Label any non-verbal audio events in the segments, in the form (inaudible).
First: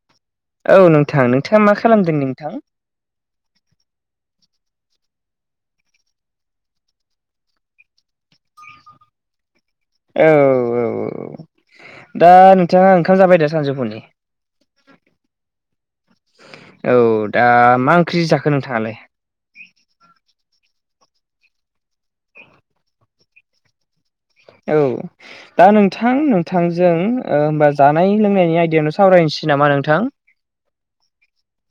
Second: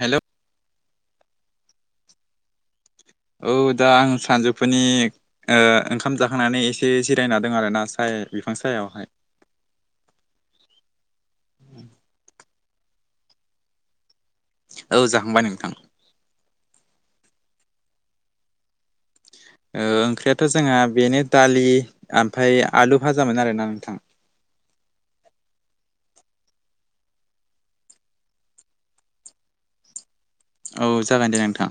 Hello औ नोंथां नोंथाङा मा खालामदों नोंथां औ दा आं सानजौफुनि ओ ओंखाम जाखांनानै एसे जिरायना दं आरोना साय बिफां सायावहाय औ औ औ दा नोंथाङा ओंखाम जाबाय दा सानजौफुनि औ जाखांबाय नोंथां औ दा मा ओंख्रि जाखो नोंथाङालाय ओंख्रियाथ' जोंहा बेनो दालि आमफ्राय आलु भाजामोन आरोना नोंथां औ दा नोंथां नोंथांजों ओ ओमबा जानाय लोंनायनि आयदायावनो सावरायनोसै नामा नोंथां औ जागोन दे नोंथां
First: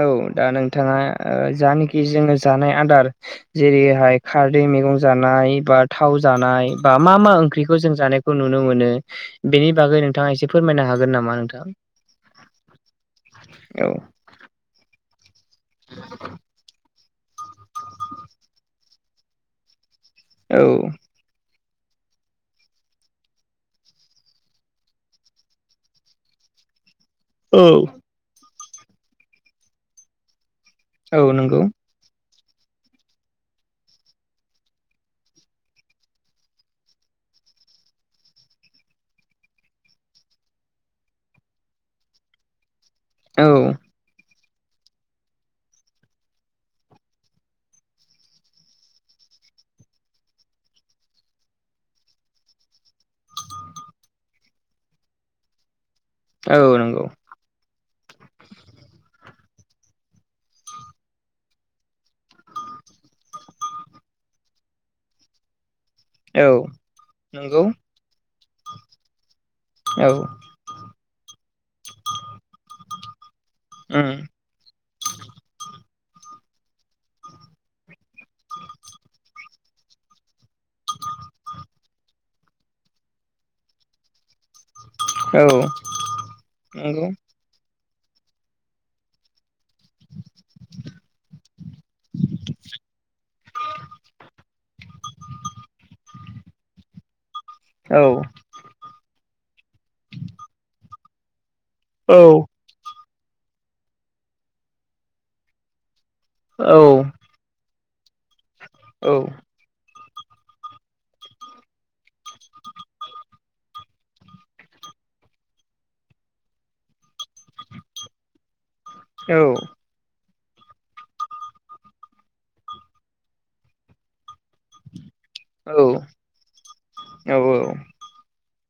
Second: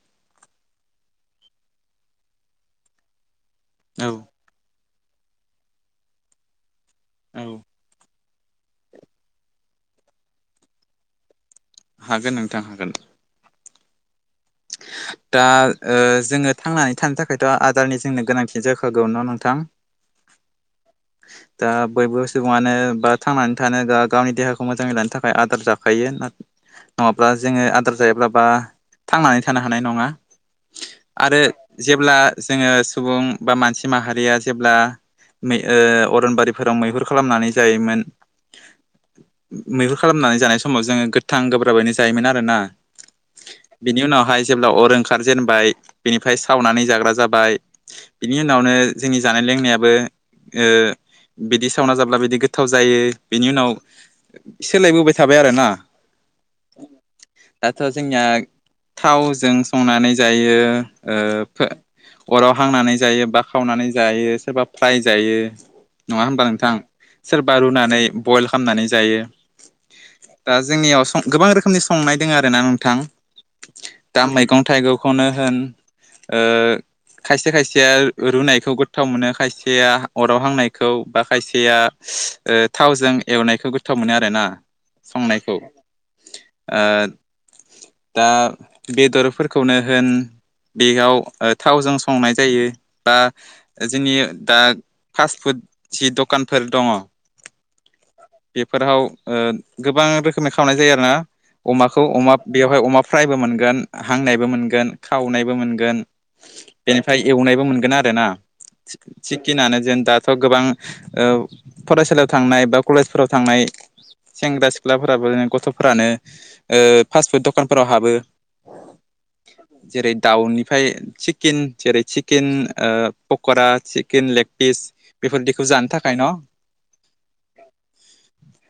औ दा नोंथाङा ओ जानोखि जोङो जानाय आदार औ जेरैहाय खारदै मैगं जानाय बा थाव जानाय बा मा मा औ ओंख्रिखौ जों जानाय खौ नुनो मोनो बेनि बागै नोंथाङा एसे फोरमायनो हागोन नामा नोंथां हागोन नोंथां हागोन औ दा ओ जोङो थांनानै थानो थाखायथ' आदारनि जोंनो गोनांथि जाखागौ न' नोंथां औ दा बयबो सुबुङानो बा थांनानै थानो बा गावनि देहाखौ मोजाङै लानो थाखाय आदार जाखायो (inaudible) नङाब्ला औ जोङो आदार जायाब्ला बा थांनानै थानो हानाय नङा औ आरो नंगौ जेब्ला जोङो सुबुं बा मानसि माहारिया जेब्ला मै ओ अरनबारिफोराव मैहुर खालामनानै जायोमोन मैहुर खालामनानै जानाय समाव जोङो गोथां गोब्राबैनो जायोमोन आरोना औ बिनि उनावहाय जेब्ला अर ओंखारजेनबाय बिनिफ्राय सावनानै जाग्रा जाबाय बिनि उनावनो जोंनि जानाय लोंनायाबो ओ बिदि सावना जाब्ला बिदि गोथाव जायो बिनि उनाव सोलाय बोबाय थाबाय आरोना औ नंगौ दाथ' जोनिया थावजों संनानै जायो ओ फो अराव हांनानै जायो बा खावनानै जायो सोरबा फ्राय जायो नङा होमबा औ नोंथां नंगौ सोरबा रुनानै बयल खामनानै जायो औ दा जोंनियाव सं गोबां रोखोमनि संनाय दोङो आरोना नोंथां उम दा मैगं थाइगंखौनो होन ओ खायसे खायसेया रुनायखौ गोथाव मोनो खायसेया अराव हांनायखौ बा खायसेया ओ थावजों एवनायखौ गोथाव मोनो आरोना औ संनायखौ ओ नंगौ दा बेदरफोरखौनो होन बेयाव थावजों संनाय जायो बा जोंनि दा फास्ट फुड जि दखानफोर दङ औ बेफोराव ओ गोबां रोखोमनि खावनाय जायो आरोना अमाखौ औ अमा बेवहाय अमा फ्रायबो मोनगोन हांनायबो मोनगोन खावनायबो मोनगोन औ बेनिफ्राय एवनायबो मोनगोन आरोना औ सिकिनानो जों दाथ' गोबां ओ फरायसालियाव थांनाय बा कलेजफोराव थांनाय सेंग्रा सिख्लाफोराबो गथ'फोरानो ओ फास फुड दखान फोराव हाबो औ जेरै दाउनिफ्राय सिकेन जेरै सिकेन ओ पक'रा सिकेन लेगपिस बेफोरदिखौ जानो थाखाय न'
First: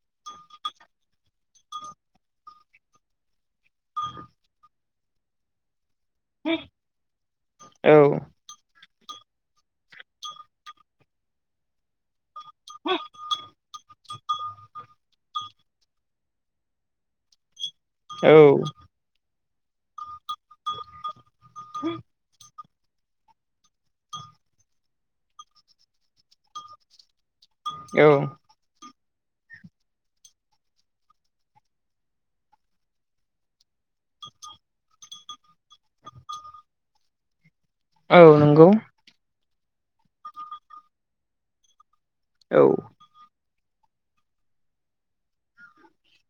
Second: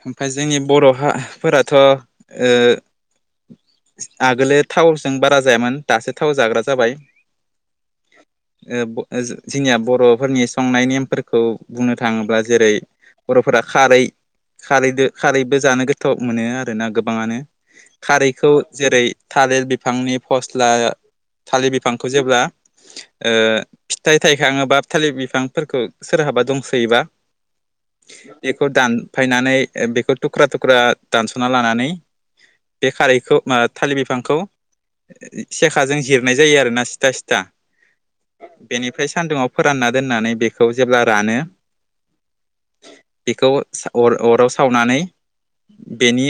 ओमफ्राय जोंनि बर' हा फोराथ' ओ आगोलै थावजों बारा जायामोन दासो थाव जाग्रा जाबाय ओ जोंनिया बर'फोरनि संनाय नेमफोरखौ बुंनो थाङोब्ला जेरै बर'फोरा खारै खारैदो खारैबो जानो गोथाव मोनो आरोना गोबाङानो औ खारैखौ जेरै थालिर बिफांनि फस्ला थालिर बिफांखौ जेब्ला ओ फिथाइ थाइखाङोबा थालिर बिफांफोरखौ सोरहाबा दंसोयोबा औ बेखौ दानफायनानै बेखौ थुख्रा थुख्रा दानस'ना लानानै बे खारैखौ मा थालिर बिफांखौ सेखाजों जिरनाय जायो आरोना सिथा सिथा औ नंगौ ओमफ्राय सान्दुुंआव फोरानना दोननानै बेखौ जेब्ला रानो औ बेखौ अर अराव सावनानै बेनि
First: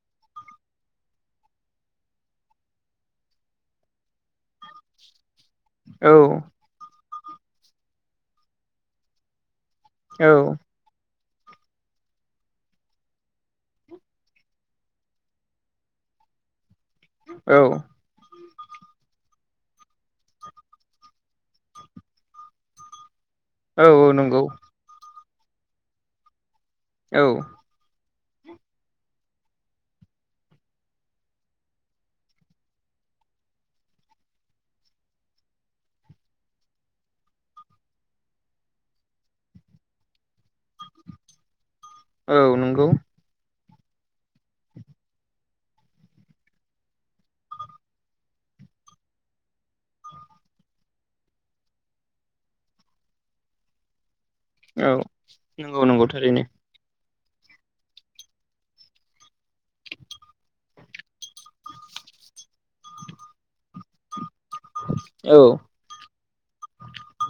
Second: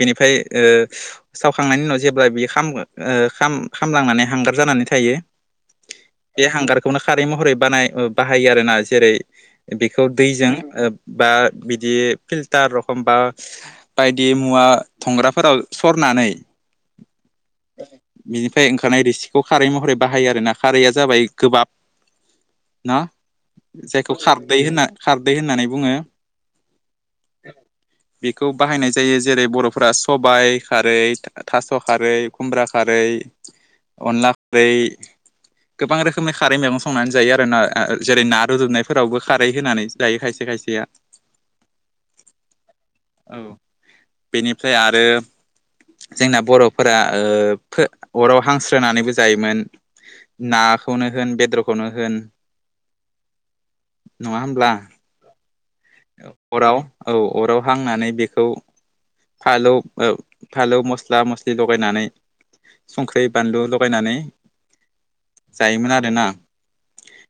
बेनिफ्राय ओ सावखांनायनि उनाव जेब्ला बियो खामगो खामलांनानै हांगार जानानै थायो औ बे हांगारखौनो खारै महरै बानाय बाहायो आरोना जेरै बेखौ औ दैजों बा बिदि फिल्टार रखम बा बायदि मुवा थंग्राफोराव सर नानै औ बिनिफ्राय ओंखारनाय रिसिखौ खारै महरै बाहायो आरोना खारैया जाबाय गोबाब ना औ जायखौ नंगौ खारदै होनना खारदै होननानै बुङो औ बेखौ बाहायनाय जायो जेरै बर'फोरा सबाय खारै थास' खारै खुमब्रा खारै अनला खारै गोबां रोखोमनि खारै मैगं संनानै जायो आरोना जेरै ना रुदुबनायफोरावबो खारै होनानै जायो खायसे खायसे या औ नंगौ औ बेनिफ्राय आरो जोंना बर'फोरा ओ फो अराव हांस्रोनानैबो जायोमोन नाखौनो होन बेदरखौनो होन (inaudible) नङा होमब्ला औ नंगौ नंगौ थारैनो अराव औ अराव हांनानै बेखौ फालौ फालौ मस्ला मस्लि लगायनानै संख्रै बानलु लगायनानै औ जायोमोन आरोना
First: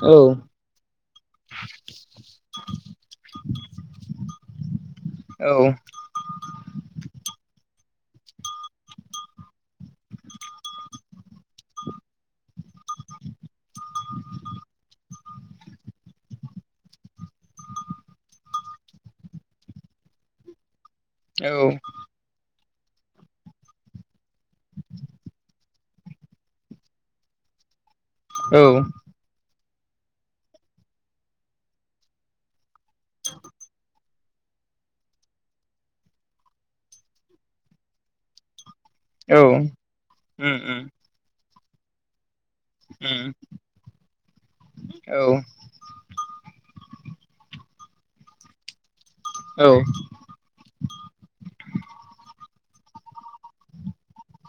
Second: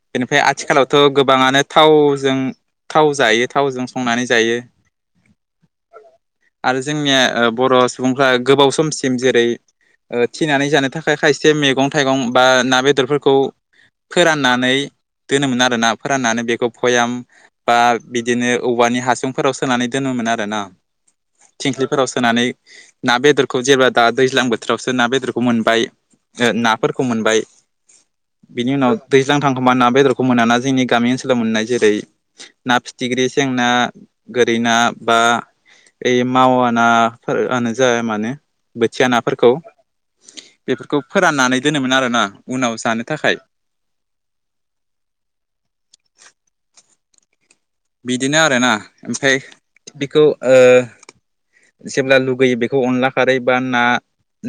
औ बेनिफ्राय आथिखालावथ' गोबाङानो थावजों थाव जायो जों संनानै जायो औ आरो जोंनिया बर' सुबुंफ्रा गोबाव समसिम जेरै थिनानै जानो थाखाय खायसे मैगं थाइगं बा ना बेदरफोरखौ फोराननानै दोनोमोन आरोना फोराननानै बेखौ भयाम बा बिदिनो औवानि हासुंफोराव सोनानै दोनोमोन आरोना औ थिंख्लिफोराव सो होनानै ना बेदरखौ जेब्ला दा दैज्लां बोथोरावसो ना बेदरखौ मोनबाय नाफोरखौ मोनबाय औ बिनि उनाव दैज्लां थांखोमबा ना बेदरखौ मोनाना जोंनि गामि ओनसोलाव मोननाय जेरै ना फिथिख्रि सेंना गोरै ना बा ओइ मावानाफोरानो जाया मानो बोथिया औ नाफोरखौ उम उम बेफोरखौ फोराननानै दोनोमोन आरोना। उनाव जानो उम थाखाय औ बिदिनो आरोना ओमफ्राय औ बेखौ ओ जेब्ला लुगैयो बेखौ अनला खारै बा ना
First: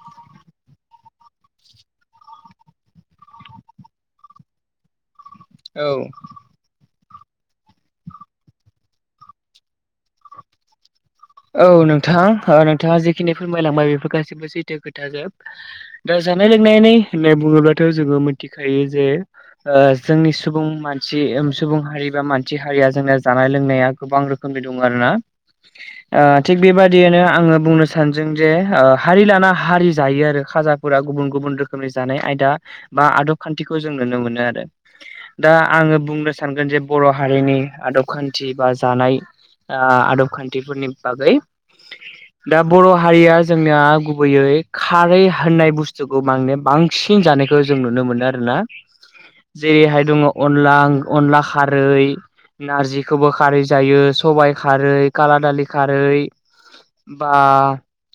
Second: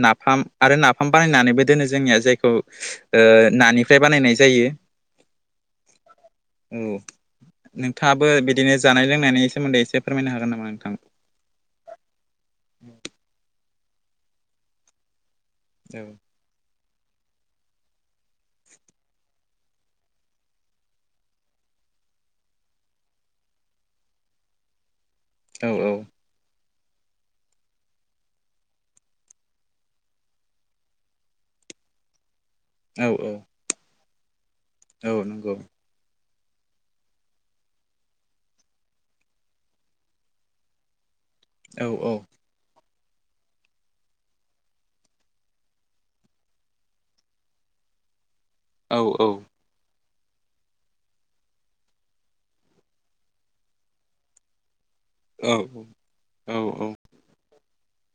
नाफाम आरो नाफाम बानायनानैबो दोनो जोंनिया जायखौ ओ नानिफ्राय बानायनाय जायो। औ उम नोंथाङाबो बिदिनो जानाय लोंनायनि सोमोन्दै एसे फोरमायनो हागोन नामा नोंथां? औ नोंथां नोंथाङा जिखिनि फोरमायलांबाय बेफोर गाससिबो सैथो खोथाजोब औ दा जोब। जानाय लोंनायनि होननाय बुङोब्लाथ' जोङो मिथिखायो जे जोंनि सुबुं मानसि सुबुं हारि बा मानसि हारिया जोंनि जानाय लोंनाया गोबां रोख खोमनि दंङ आरोना औ-औ थिग बेबादियनो आङो बुंनो सानदों जे हारि लाना हारि जायो आरो खाजा फोरा गुबुन गुबुन रोखोमनि जानाय आयदा बा औ औ आदब खान्थिखौ जों नुनो मोनो आरो औ दा नंगौ आङो बुंनो सानगोन जे बर' हारिनि आदब खान्थि बा जानाय आदब खान्थिफोरनि बागै औ-औ दा बर' हारिया जोंनाया गुबैयै खारै होननाय बुस्थुखौ बांनो बां सिन जानायखौ जों नुनो मोनो आरो ना। औ-औ जेरैहाय दङ अनला अनला खारै नारजिखौबो खारै जायो सबाइ खारै खाला दालि औ खारै औ औ बा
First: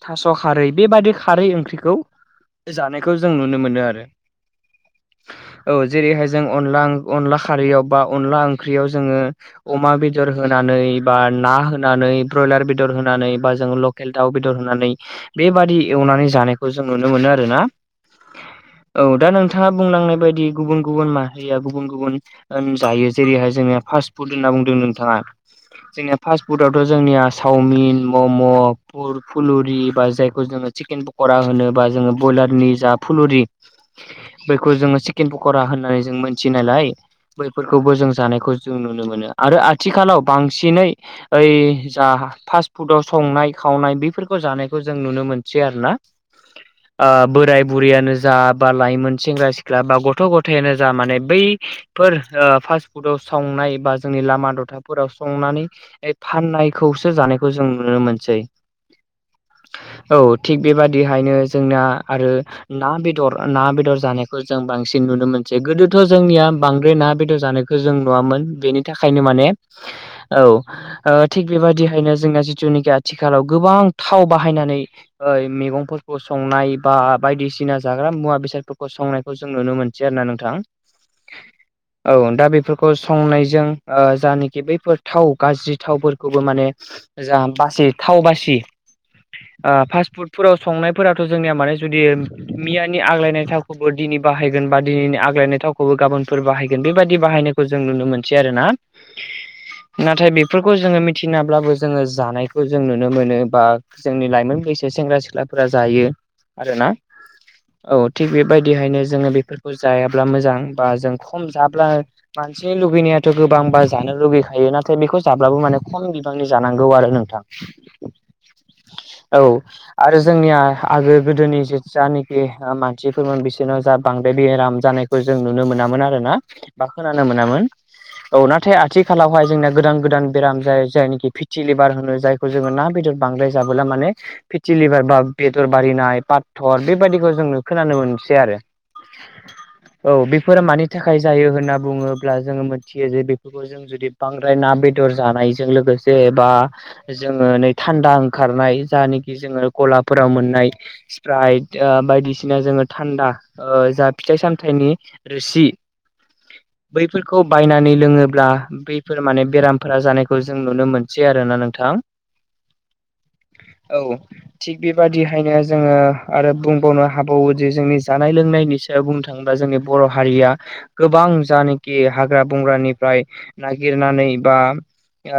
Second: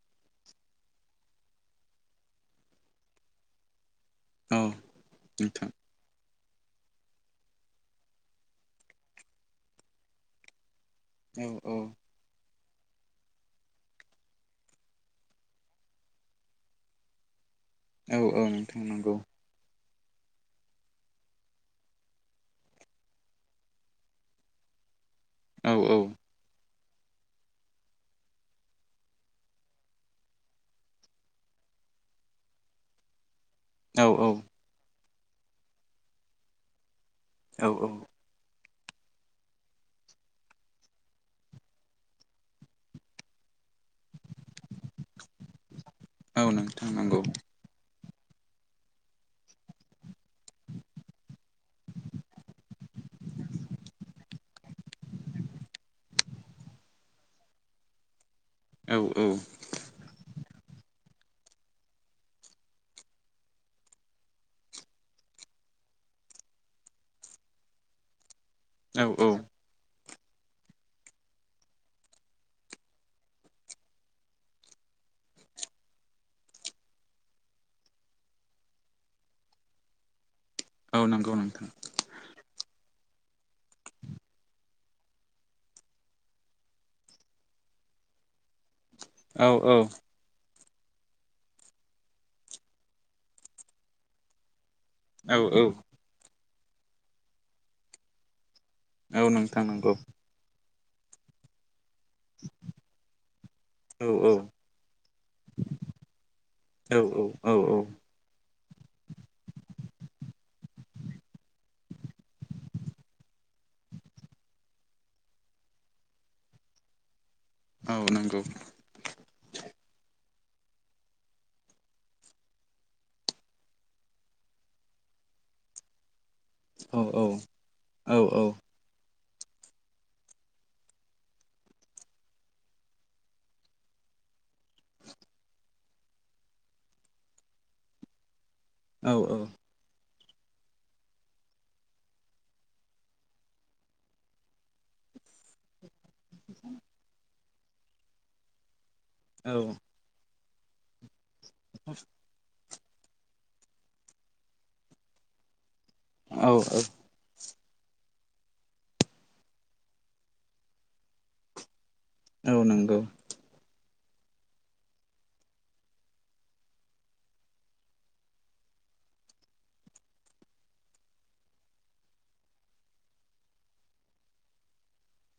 थास' खारै बेबाददि खारै ओंख्रिखौ जानायखौ जों नुनो मोनो आरो। औ नोंथां औ जेरैहाय जों अनला अनला खारैयाव बा अनला ओंख्रियाव जोङो अमा बेदर होनानै बा औ ना औ होनानै ब्रयलार बेदर होनानै बा जोङ लकेल दाउ बेदर होनानै बेबादि एवनानै जानायखौ जों नुनो मोनो आरोना औ-औ नोंथां औ नंगौ। दा नोंथाङा बुंलांनाय बायदि गुबुन गुबुन माहारिया गुबुन गुबुन जायो जेरैहाय जोंनिया फास्ट फुद होनना बुंदों नोंथाङा औ औ जोंनिया फास्ट फुद आवथ' जोंनिया चावमिन मम' फुलुरि बा जायखौ जोङो चिकेन पकरा होनो बा जोङो ब्रयलारनि जा फुलुरि औ-औ बखौ जोङो चिकेन पक'रा होननानै जों मोनथियो नालाय औ औ बैफोरखौबो जों जानायखौ जों नुनो मोनो आरो आथिखालाव बांसिनै ओइ जा फास फुडाव संनाय खावनाय बेफोरखौ जानायखौ जों नुनो मोनसै आरोना औ नोंथां ओ नंगौ बोराय बुरैयानो जा बा लाइमोन सेंग्रा सिख्ला बा गथ' गथायानो जा माने बै फोर ओ फास्ट फुदाव संनाय बा जोंनि लामा दथाफोराव संनानै फाननाय खौसो जानायखौ जों नुनो मोनसै। औ औ औ थिग बेबादिहायनो जोंना आरो ना बेदर ना बेदर जानायखौ जों बांसिन नुनो मोनसै गोदोथ' जोंनिया बांद्राय ना बेदर जानायखौ जों नुवामोन बेनि औ थाखायनो औ माने औ ओ थिग बेबायदिहायनो जोंना जिथुनाखि आथिखालाव गोबां थाव बाहायनानै ओ मैगंफोरखौ संनाय बा बायदिसिना जाग्रा मुवा बेसादफोरखौ संनाय खौ जों नुनो मोनसै आरो ना नोंथां। औ नंगौ नोंथां। औ दा बेफोरखौ संनायजों ओ जानाखि बैफोर थाव गाज्रि थावफोरखौ खौबो माने जा बासि थाव बासि औ ओ औ फास फुड फोराव संनायफोराथ' जोंनिया माने जुदि मियानि आग्लायनाय थावखौबो दिनै बाहाय बा दिनैनि औ आग्लायनाय औ थावखौबो गाबोनफोर बाहायगोन बेबायदि बाहायनायखौ जों नुनो मोनसै आरो ना। औ नोंथां नंगौ। नाथाय बेफोरखौ जोङो मिथियैब्लाबो जोङो जानायखौ जों नुनो मोनो बा औ जोंनि औ लाइमोन बैसो सेंग्रा सिख्लाफोरा जायो आरोना औ औ औ औ थिग बेबायदिहायनो जोङो बेफोरखौ जायाब्ला मोजां बा जों खम जाब्ला मानसिनि लुगैनायाथ' गोबांथार जानो लुगैखायो नाथाय बेखौ जाब्लाबो माने खम बिबांनि जानांगौ आरो नोंथां औ नंगौ। औ आरो जोंनिया आगो गोदोनि जानाखि मानसिफोरमोन बिसोरनाव जा बांद्राय बेराम जानाय खौ जों नुनो मोनामोन आरोना। बा औ खोनानो मोनामोन औ नाथाय आथिखालावहाय जोंनाया गोदान गोदान बेराम जाय जायनिखि फिथि लेबार होनो जायखौ जोङो ना बेदर बांद्राय जाबोला माने फेथिलिभार बा बेदर बारिनाय पाथर बेबायदिखौ जोंनो खोनानो मोनसै आरो औ औ औ बेफोर मानि थाखाय जायो होन्ना बुङोब्ला जोङो मोनथियो जे बेफोरखौ जों जुदि बांद्राय ना बेदर जानाय जों लोगोसे बा जो थान्दा ओंखारनाय जानिखि जोङो गलाब फोराव मोननाय स्प्राइट ओ बायदिसिना जोङो थानदा ओ जा फिथाइ सामथाइनि रोसि औ औ बैफोरखौ बायनानै लोङोब्ला बैफोर माने बेरामफोरा जानायखौ खौ जों नुनो मोनसै आरोना नोंथां। औ नंगौ। औ थिग बेबादिहायनो जोङो आरो बुंबावनो हाबावो जे जोंनि जानाय लोंनायननि बुंनो थाङोब्ला जोंनि बर' हारिया गोबां जानाखि हाग्रा बंग्रानिफ्राय नागिरनानै बा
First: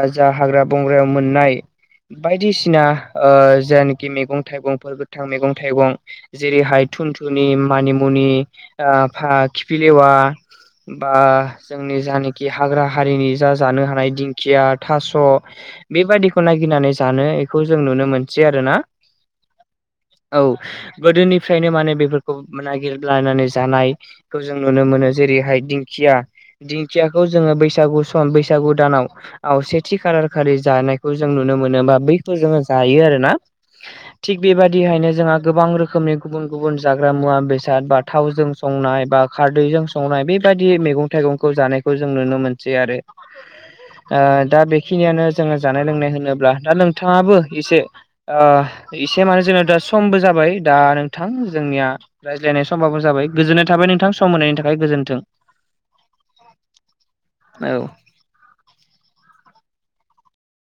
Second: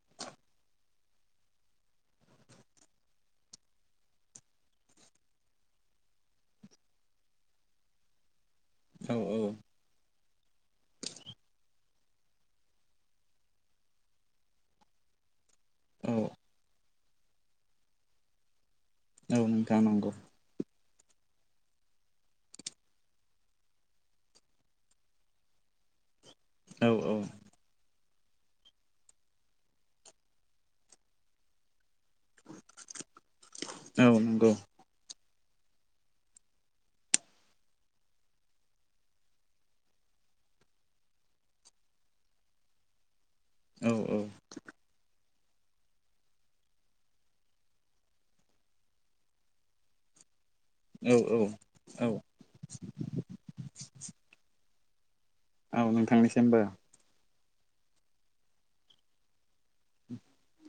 ओ जा हाग्रा बंग्रायाव मोननाय बायदिसिना ओ जायनाखि मैगं थाइगंफोर गोथां मैगं थाइगं जेरैहाय थुनथुनि मानिमुनि ओ औ खिफिलेवा बा जोंनि जानाखि हाग्रा हारिनि जा जानो हानाय दिंखिया थास' बेबादिखौ नागिरनानै जानो बेखौ जों नुनो मोनसै आरो ना। औ नोंथां नंगौ औ गोदोनिफ्रायनो माने बेफोरखौ नागिरलायनानै जानाय खौ जों नुनो मोनो जेरैहाय दिंखिया औ औ दिंखियाखौ जोङो बैसागु सम बैसागु दानाव आव सेथि खाालार खालि जानायखौ जों नुनो मोनोबा बै जायो आरोना औ थि नंगौ बेबादि बिदिहायनो जोंहा गोबां रोखोमनि गुबुन गुबुन जाग्रा मुवा बेसाद बा थावजों संनाय बा खारदैजों स संनाय बेबायदि मैगं थाइगंखौ जानायखौ जों नुनो मोनसै आरो औ ओ दा बेखिनियानो जोङो जानाय लोंनाय होनोब्ला दा नोंथाङाबो एसे एसे माने जोंना दा समबो जाबाय दा औ नोंथां जोंनिया औ रायज्लायनाय समबो जाबाय गोजोननाय थाबाय नोंथां सम होनायनि थाखाय गोजोन्थों औ नोंथांनिसिमबो औ